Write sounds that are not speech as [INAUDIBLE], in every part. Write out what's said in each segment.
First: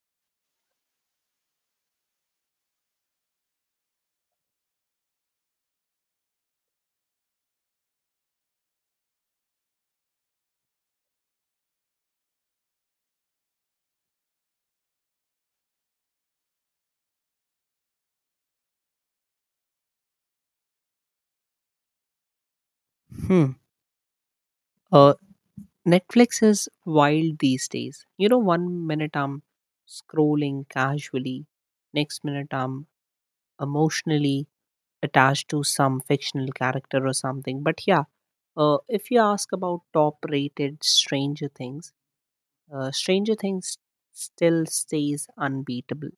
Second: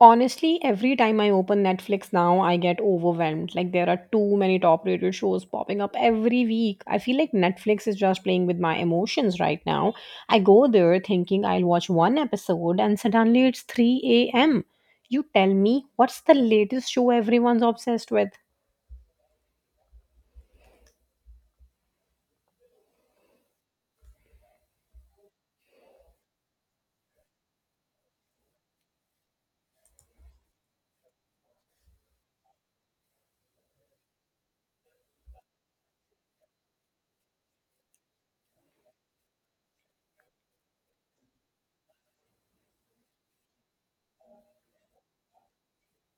Honestly, every time I open Netflix now, I get overwhelmed. Like, there are too many top rated shows popping up every week. I feel like Netflix is just playing with my emotions right now. I go there thinking I'll watch one episode, and suddenly it's 3 a.m. You tell me what's the latest show everyone's obsessed with? Hmm. Uh, Netflix is wild these days. You know, one minute I'm scrolling casually, next minute I'm emotionally attached to some fictional character or something. But yeah, if you ask about top rated Stranger Things, still stays unbeatable.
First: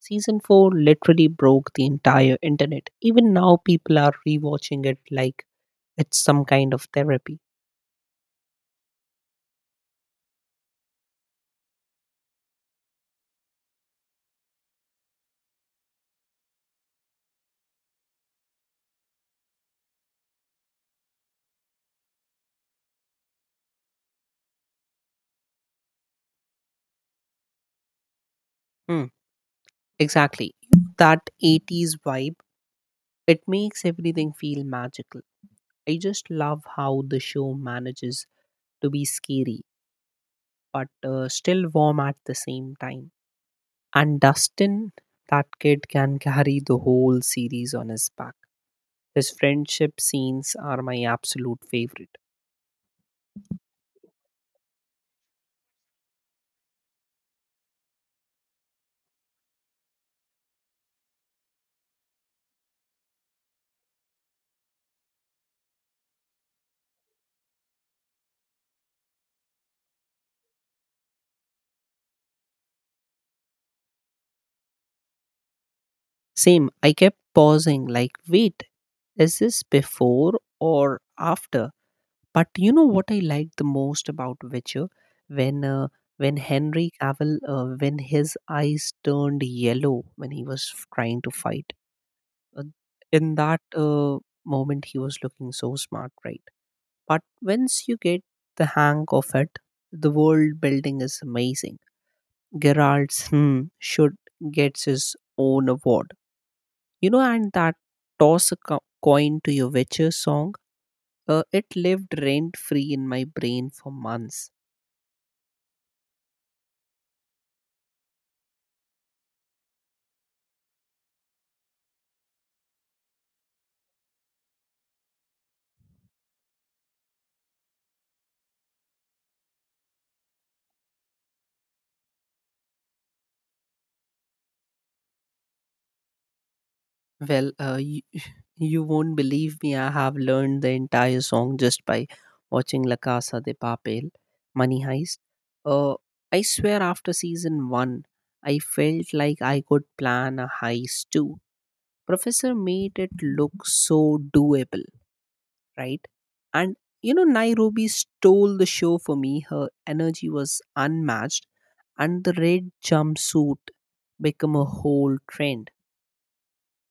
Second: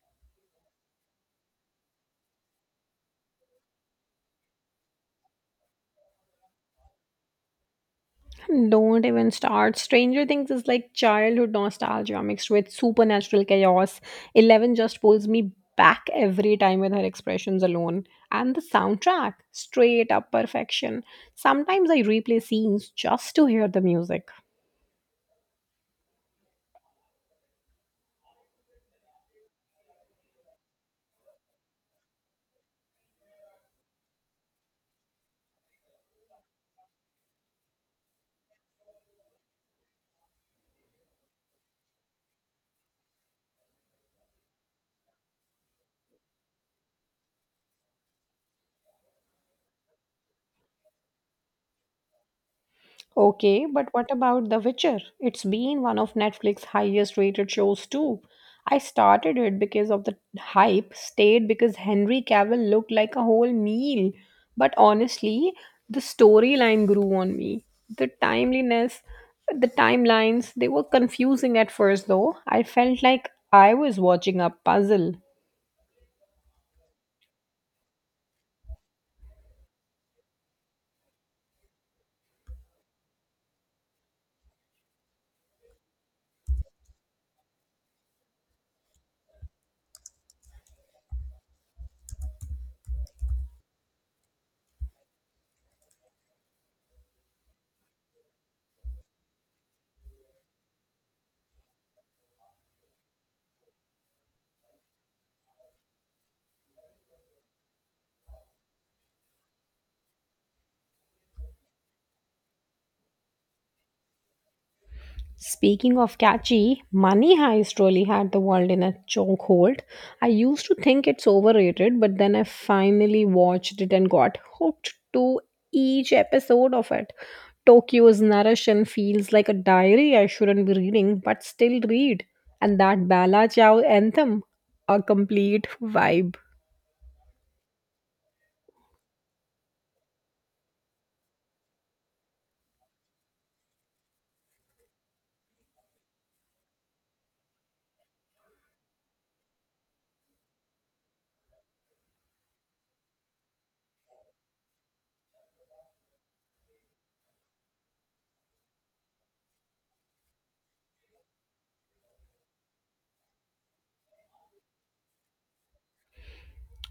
Season 4 literally broke the entire internet. Even now, people are rewatching it like it's some kind of therapy. Don't even start. Stranger Things is like childhood nostalgia mixed with supernatural chaos. Eleven just pulls me back every time with her expressions alone. And the soundtrack, straight up perfection. Sometimes I replay scenes just to hear the music. Hmm, exactly. That 80s vibe, it makes everything feel magical. I just love how the show manages to be scary, but still warm at the same time. And Dustin, that kid can carry the whole series on his back. His friendship scenes are my absolute favorite. Okay, but what about The Witcher? It's been one of Netflix's highest rated shows too. I started it because of the hype, stayed because Henry Cavill looked like a whole meal. But honestly, the storyline grew on me. The timeliness, the timelines, they were confusing at first though. I felt like I was watching a puzzle. Same, I kept pausing, like, wait, is this before or after? But you know what I liked the most about Witcher? When uh, when Henry Cavill, when his eyes turned yellow when he was trying to fight. Uh, in that moment, he was looking so smart, right? But once you get the hang of it, the world building is amazing. Geraldson should get his own award. You know, and that toss a coin to your witcher song, it lived rent free in my brain for months. Speaking of catchy, Money Heist really had the world in a chokehold. I used to think it's overrated, but then I finally watched it and got hooked to each episode of it. Tokyo's narration feels like a diary I shouldn't be reading, but still read. And that Bala Chow anthem, a complete vibe. Well, [LAUGHS] you won't believe me, I have learned the entire song just by watching La Casa de Papel, Money Heist. Uh, I swear, after season one, I felt like I could plan a heist too. Professor made it look so doable, right? And you know, Nairobi stole the show for me. Her energy was unmatched, and the red jumpsuit became a whole trend.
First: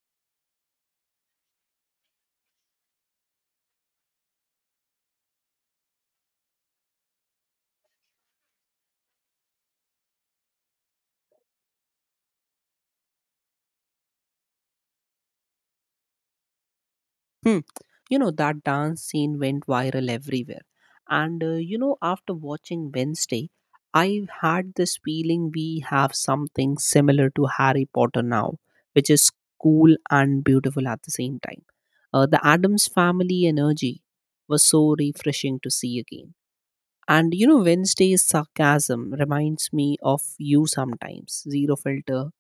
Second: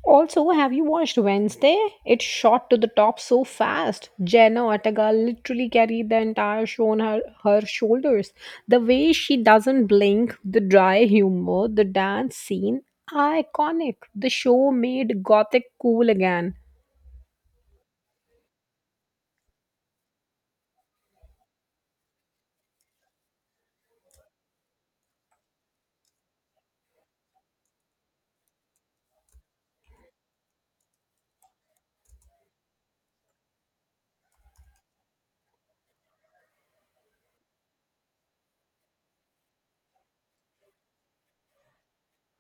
Also, have you watched Wednesday? It shot to the top so fast. Jenna Ortega literally carried the entire show on her shoulders. The way she doesn't blink, the dry humor, the dance scene, iconic. The show made gothic cool again. Hmm. You know, that dance scene went viral everywhere. And you know, after watching Wednesday, I had this feeling we have something similar to Harry Potter now, which is cool and beautiful at the same time. The Adams family energy was so refreshing to see again. And you know, Wednesday's sarcasm reminds me of you sometimes. Zero filter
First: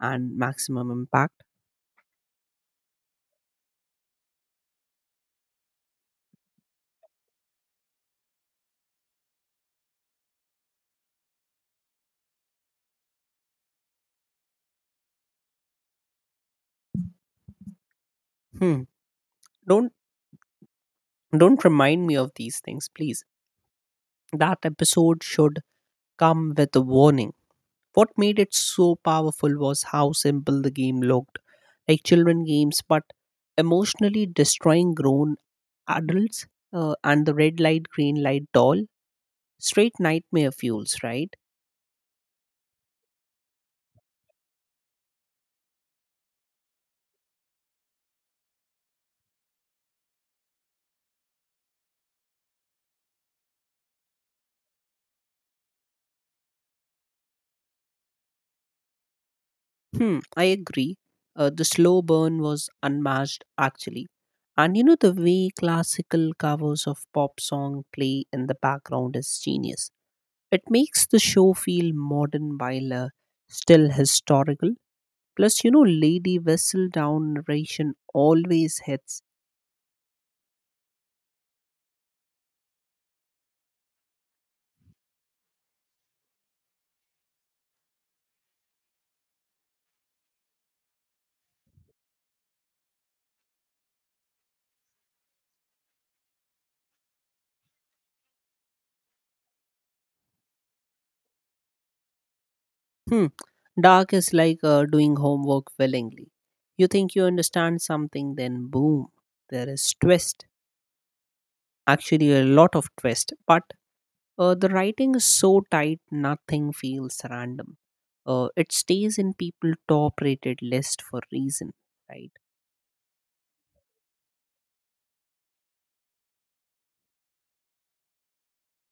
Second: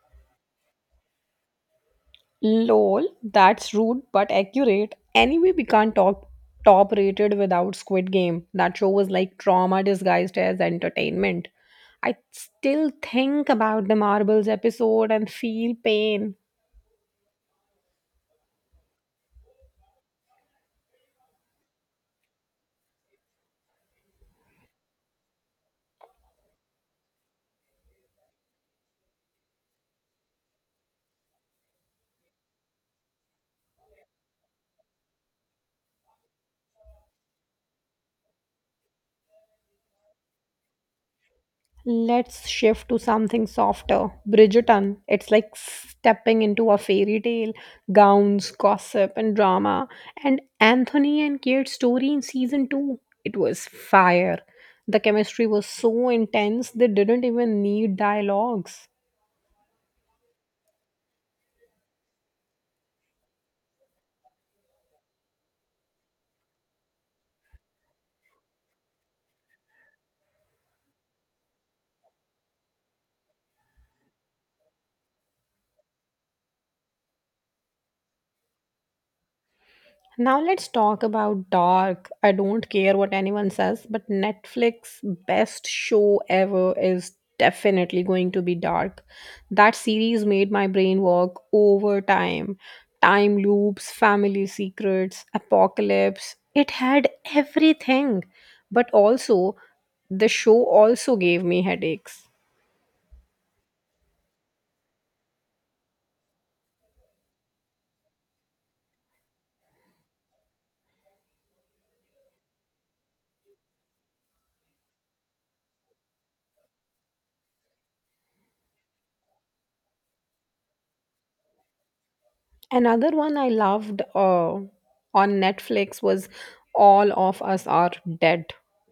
and maximum impact. Lol, that's rude but accurate. Anyway, we can't talk top rated without Squid Game. That show was like trauma disguised as entertainment. I still think about the marbles episode and feel pain. Hmm. Don't don't remind me of these things, please. That episode should come with a warning. What made it so powerful was how simple the game looked. Like children games, but emotionally destroying grown adults. And the red light, green light doll. Straight nightmare fuels, right? Let's shift to something softer. Bridgerton. It's like stepping into a fairy tale. Gowns, gossip, and drama. And Anthony and Kate's story in season two. It was fire. The chemistry was so intense, they didn't even need dialogues. Hmm, I agree. The slow burn was unmatched, actually. And you know, the way classical covers of pop song play in the background is genius. It makes the show feel modern while still historical. Plus, you know, Lady Whistledown narration always hits. Now let's talk about dark. I don't care what anyone says, but Netflix best show ever is definitely going to be dark. That series made my brain work overtime. Time loops, family secrets, apocalypse. It had everything. But also the show also gave me headaches. Hmm, dark is like doing homework willingly. You think you understand something, then boom, there is twist. Actually, a lot of twist, but the writing is so tight, nothing feels random. It stays in people top rated list for reason, right? Another one I loved on Netflix was All of Us Are Dead.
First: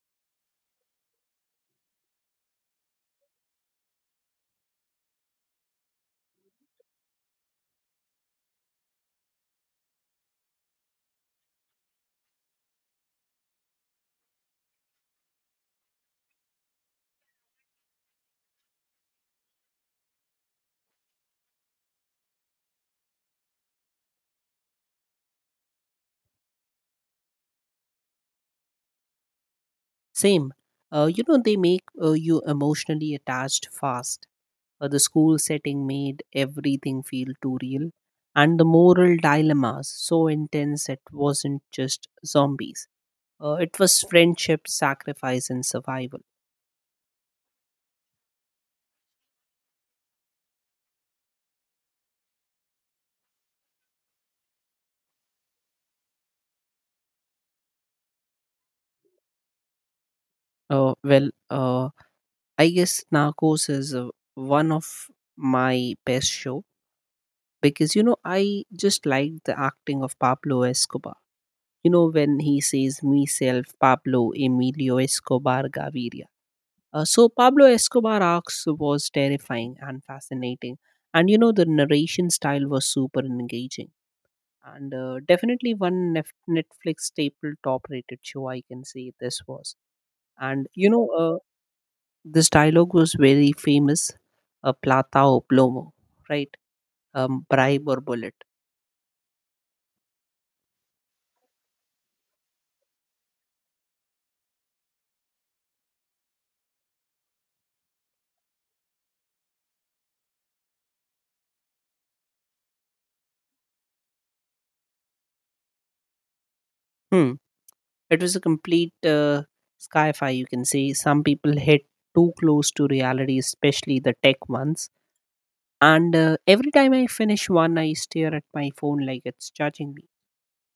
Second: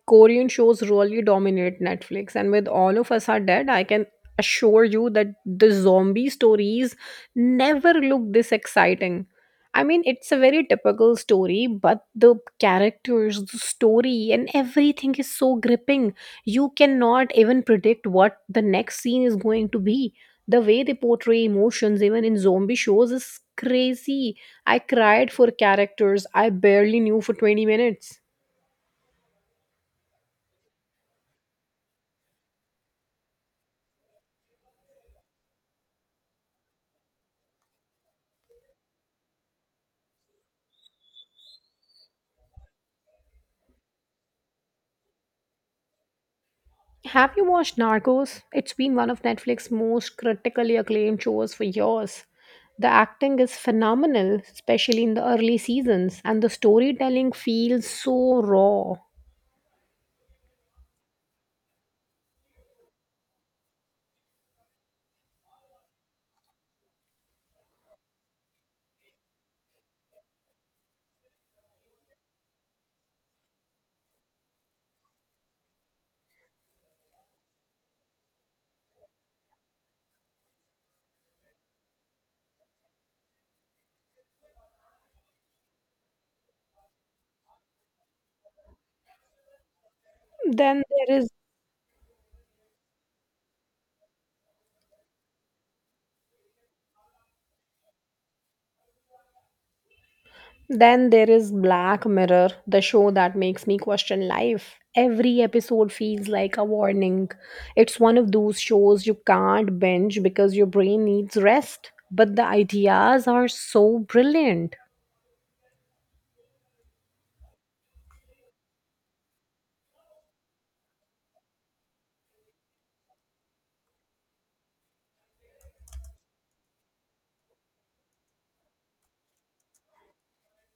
Korean shows really dominate Netflix, and with All of Us Are Dead, I can assure you that the zombie stories never look this exciting. I mean, it's a very typical story, but the characters, the story, and everything is so gripping. You cannot even predict what the next scene is going to be the way they portray emotions, even in zombie shows, is crazy. I cried for characters I barely knew for 20 minutes. Same. You know, they make you emotionally attached fast. The school setting made everything feel too real. And the moral dilemmas so intense it wasn't just zombies. It was friendship, sacrifice, and survival. Have you watched Narcos? It's been one of Netflix's most critically acclaimed shows for years. The acting is phenomenal, especially in the early seasons, and the storytelling feels so raw. Well, I guess Narcos is one of my best show because you know I just like the acting of Pablo Escobar. You know, when he says, myself Pablo Emilio Escobar Gaviria. So Pablo Escobar arcs was terrifying and fascinating, and you know the narration style was super engaging, and definitely one Netflix staple top rated show I can say this was. And Then you know, there is this dialogue was very famous, plata o plomo, right? Bribe or bullet. Then there is Black Mirror, the show that makes me question life. Every episode feels like a warning. It's one of those shows you can't binge because your brain needs rest, but the ideas are so brilliant. Hmm. It was a complete sky fi, you can say. Some people hit too close to reality, especially the tech ones. And every time I finish one, I stare at my phone like it's judging me.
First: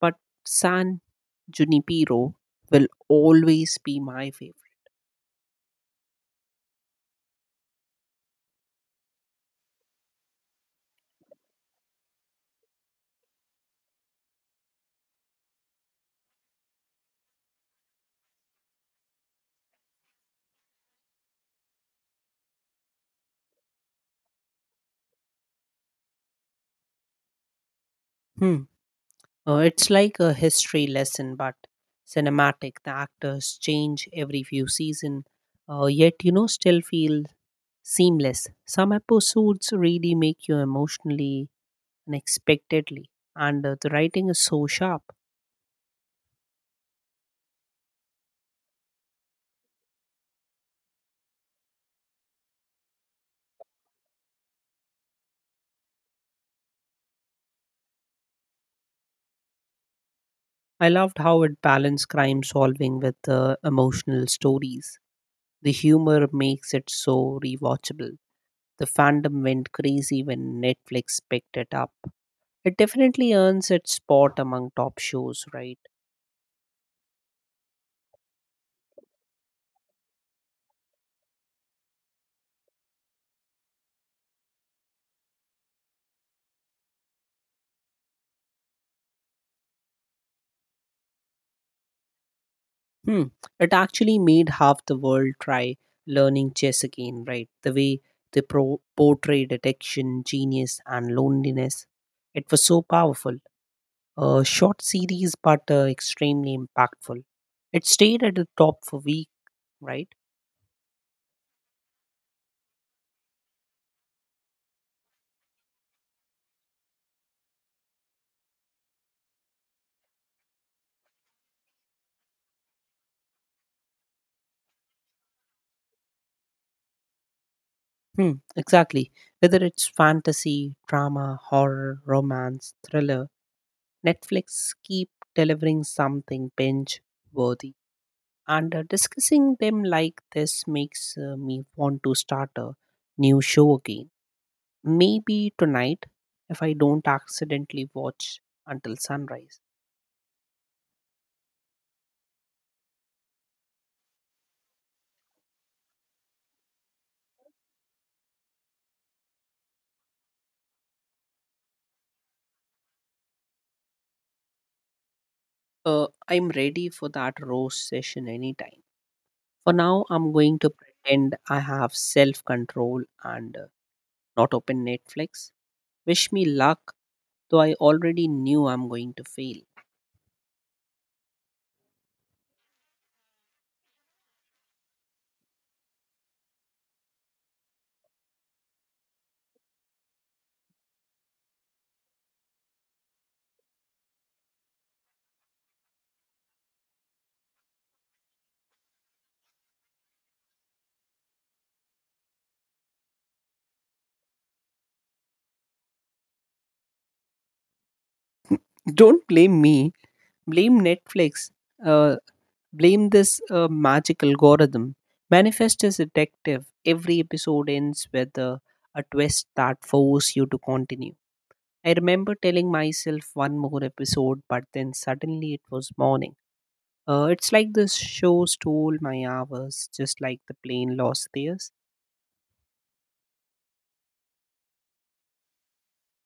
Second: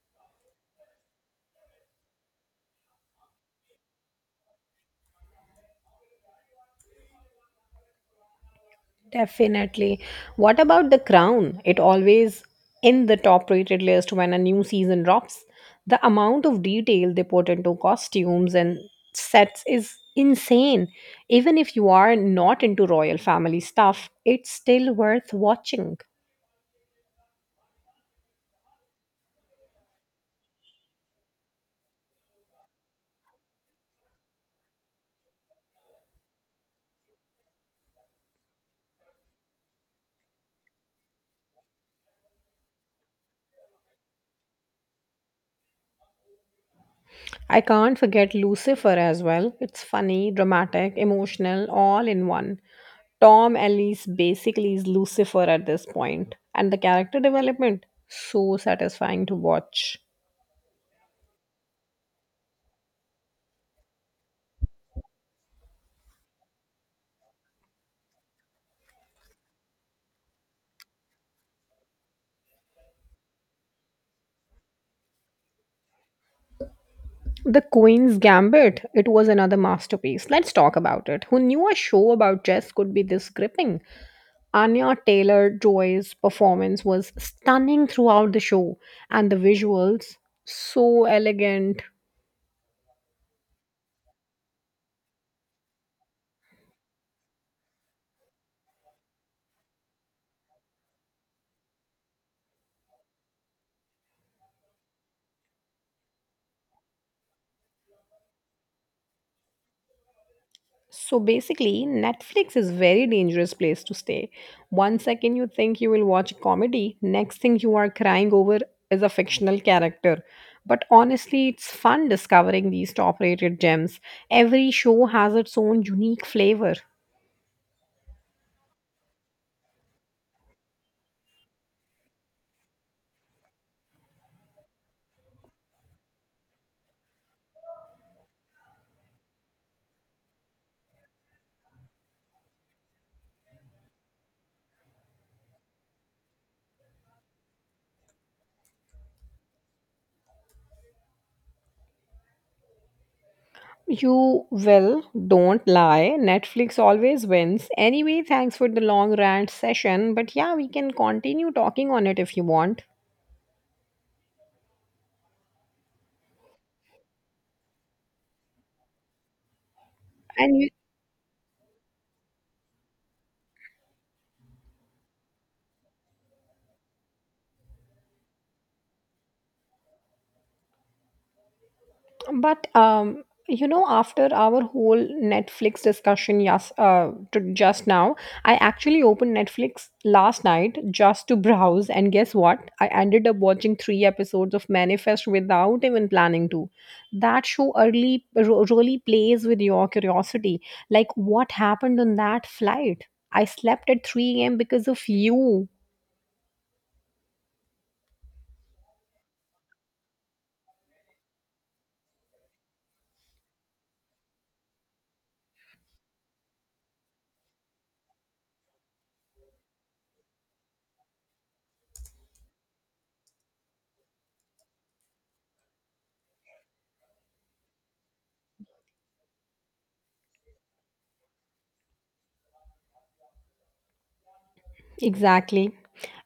But San Junipero will always be my favorite. Definitely. What about The Crown? It always in the top rated list when a new season drops. The amount of detail they put into costumes and sets is insane. Even if you are not into royal family stuff, it's still worth watching. Hmm. It's like a history lesson, but cinematic. The actors change every few season, yet you know still feel seamless. Some episodes really make you emotionally unexpectedly, and the writing is so sharp. I can't forget Lucifer as well. It's funny, dramatic, emotional, all in one. Tom Ellis basically is Lucifer at this point, and the character development so satisfying to watch. I loved how it balanced crime solving with emotional stories. The humor makes it so rewatchable. The fandom went crazy when Netflix picked it up. It definitely earns its spot among top shows, right? The Queen's Gambit, it was another masterpiece. Let's talk about it. Who knew a show about chess could be this gripping? Anya Taylor Joy's performance was stunning throughout the show, and the visuals so elegant. Hmm. It actually made half the world try learning chess again, right? The way they portrayed addiction, genius, and loneliness. It was so powerful. A short series, but extremely impactful. It stayed at the top for week, right? So basically, Netflix is very dangerous place to stay. One second you think you will watch a comedy, next thing you are crying over is a fictional character. But honestly, it's fun discovering these top-rated gems. Every show has its own unique flavor. Hmm, exactly. Whether it's fantasy, drama, horror, romance, thriller, Netflix keep delivering something binge worthy. And discussing them like this makes me want to start a new show again. Maybe tonight, if I don't accidentally watch until sunrise. You will, don't lie. Netflix always wins. Anyway, thanks for the long rant session, but yeah, we can continue talking on it if you want. I'm ready for that roast session anytime. For now, I'm going to And pretend I have self control and not open Netflix. Wish me luck, though I already knew I'm going to fail. But You know, after our whole Netflix discussion, I actually opened Netflix last night just to [LAUGHS] browse, and guess what? I ended up watching three episodes of Manifest without even planning to. That show really plays with your curiosity. Like, what happened on that flight? I slept at 3 a.m. because of you. Don't blame me, blame Netflix, uh, blame this magic algorithm. Manifest is addictive. Every episode ends with a twist that forces you to continue. I remember telling myself one more episode, but then suddenly it was morning. It's like this show stole my hours, just like the plane lost theirs. Exactly.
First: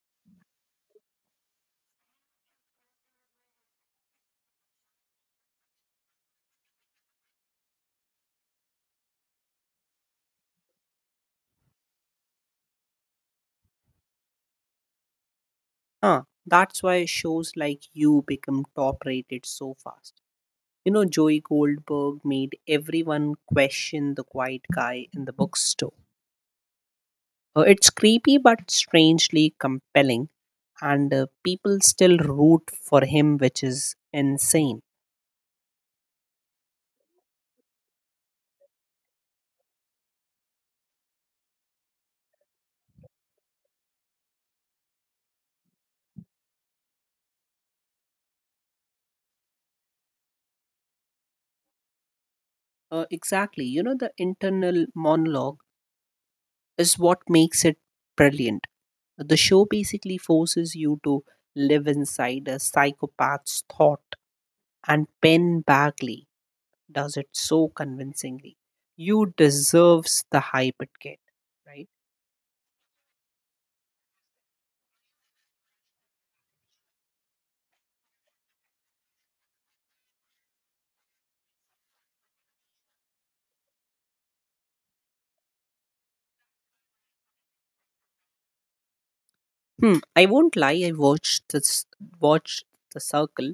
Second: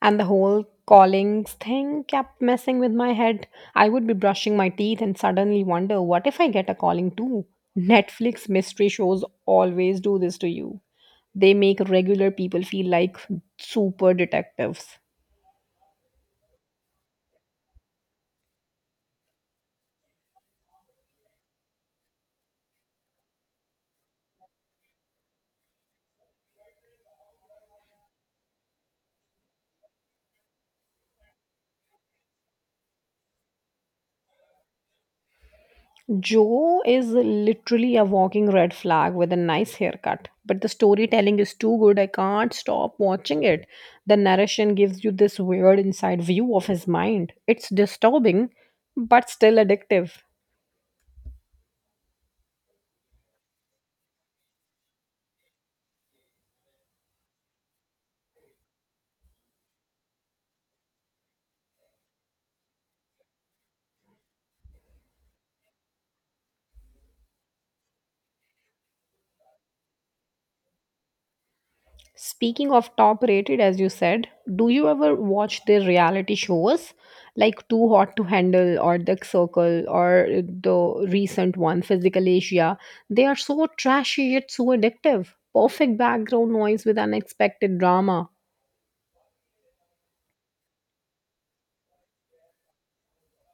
And the whole callings thing kept messing with my head. I would be brushing my teeth and suddenly wonder, what if I get a calling too? Netflix mystery shows always do this to you. They make regular people feel like super detectives. Huh, that's why shows like you become top rated so fast. You know, Joey Goldberg made everyone question the quiet guy in the bookstore. It's creepy but strangely compelling, and people still root for him, which is insane. Joe is literally a walking red flag with a nice haircut, but the storytelling is too good. I can't stop watching it. The narration gives you this weird inside view of his mind. It's disturbing, but still addictive. Exactly. You know, the internal monologue is what makes it brilliant. The show basically forces you to live inside a psychopath's thought, and Ben Bagley does it so convincingly. You deserves the hype it get, right? Speaking of top rated, as you said, do you ever watch their reality shows like Too Hot to Handle or The Circle or the recent one, Physical Asia? They are so trashy yet so addictive. Perfect background noise with unexpected drama. Hmm. I won't lie. I watched The Circle,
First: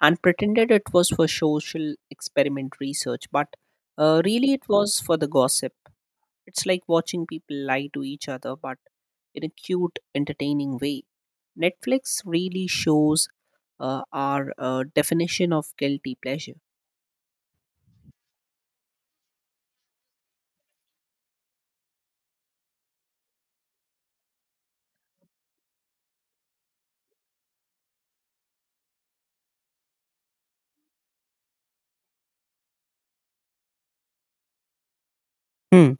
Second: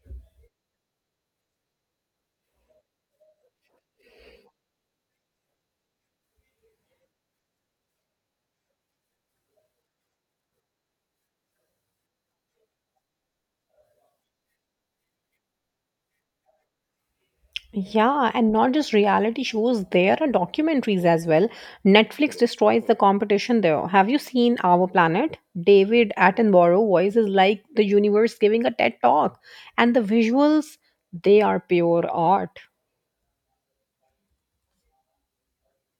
and pretended it was for social experiment research, but really it was for the gossip. It's like watching people lie to each other, but in a cute, entertaining way. Netflix really shows our definition of guilty pleasure. Yeah, and not just reality shows, there are documentaries as well. Netflix destroys the competition there. Have you seen Our Planet? David Attenborough voice is like the universe giving a TED talk. And the visuals, they are pure art. Hmm.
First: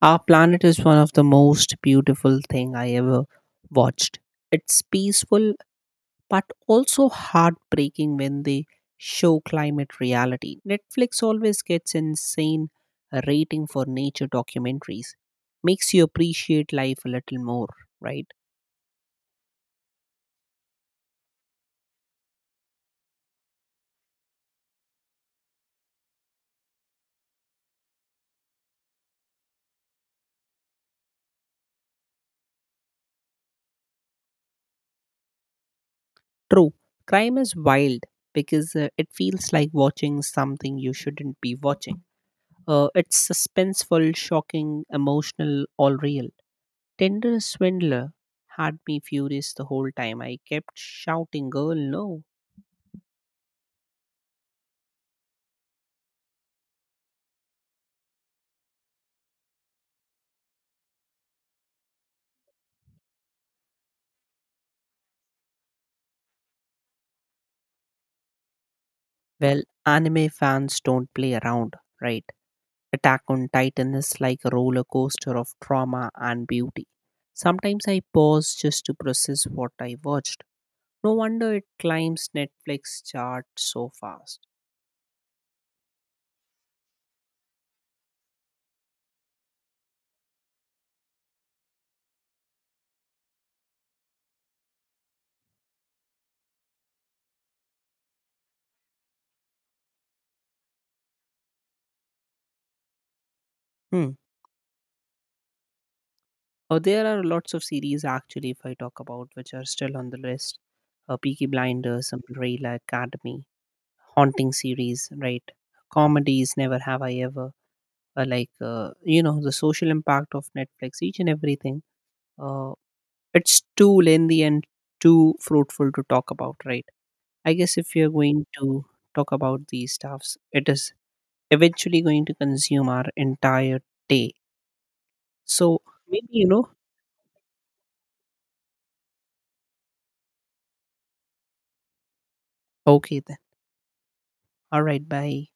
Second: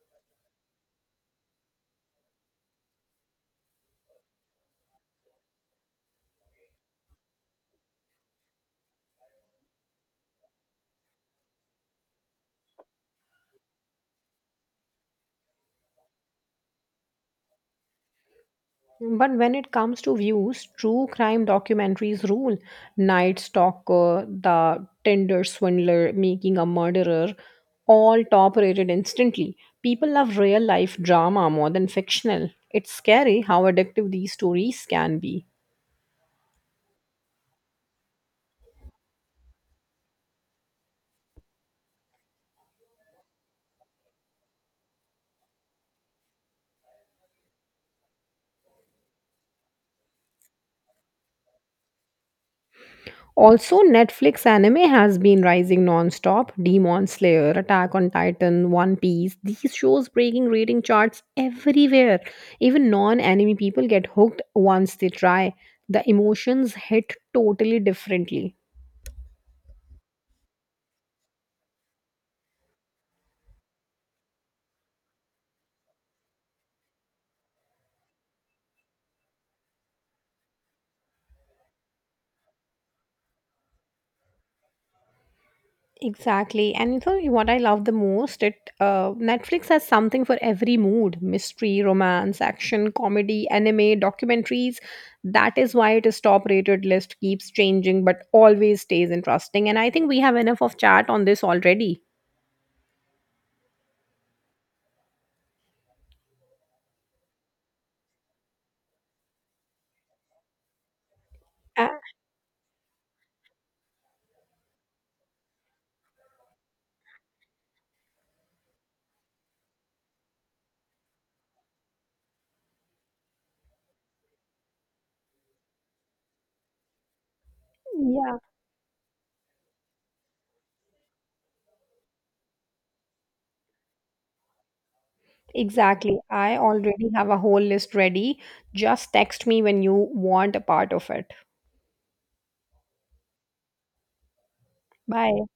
Our planet is one of the most beautiful thing I ever watched. It's peaceful, but also heartbreaking when they show climate reality. Netflix always gets insane rating for nature documentaries. Makes you appreciate life a little more, right? But when it comes to views, true crime documentaries rule. Night Stalker, The Tinder Swindler, Making a Murderer, all top rated instantly. People love real life drama more than fictional. It's scary how addictive these stories can be. True, crime is wild because it feels like watching something you shouldn't be watching. It's suspenseful, shocking, emotional, all real. Tender Swindler had me furious the whole time. I kept shouting, Girl, no. Also, Netflix anime has been rising non-stop. Demon Slayer, Attack on Titan, One Piece. These shows breaking rating charts everywhere. Even non-anime people get hooked once they try. The emotions hit totally differently. Well, anime fans don't play around, right? Attack on Titan is like a roller coaster of trauma and beauty. Sometimes I pause just to process what I watched. No wonder it climbs Netflix chart so fast. Exactly. And you know what I love the most? It Netflix has something for every mood: mystery, romance, action, comedy, anime, documentaries. That is why it is top-rated list keeps changing, but always stays interesting. And I think we have enough of chat on this already. Hmm. There are lots of series actually, if I talk about, which are still on the list. Peaky Uh, Blinders, Umbrella Academy, haunting series, right? Comedies, Never Have I Ever. You know, the social impact of Netflix, each and everything. Uh, it's too lengthy and too fruitful to talk about, right? I guess if you're yeah, going to talk about these stuffs, it is eventually going to consume our entire day. So exactly. maybe, you I know, already have a whole list ready. Just text me when you want a part of it. okay then. All right, Bye. bye.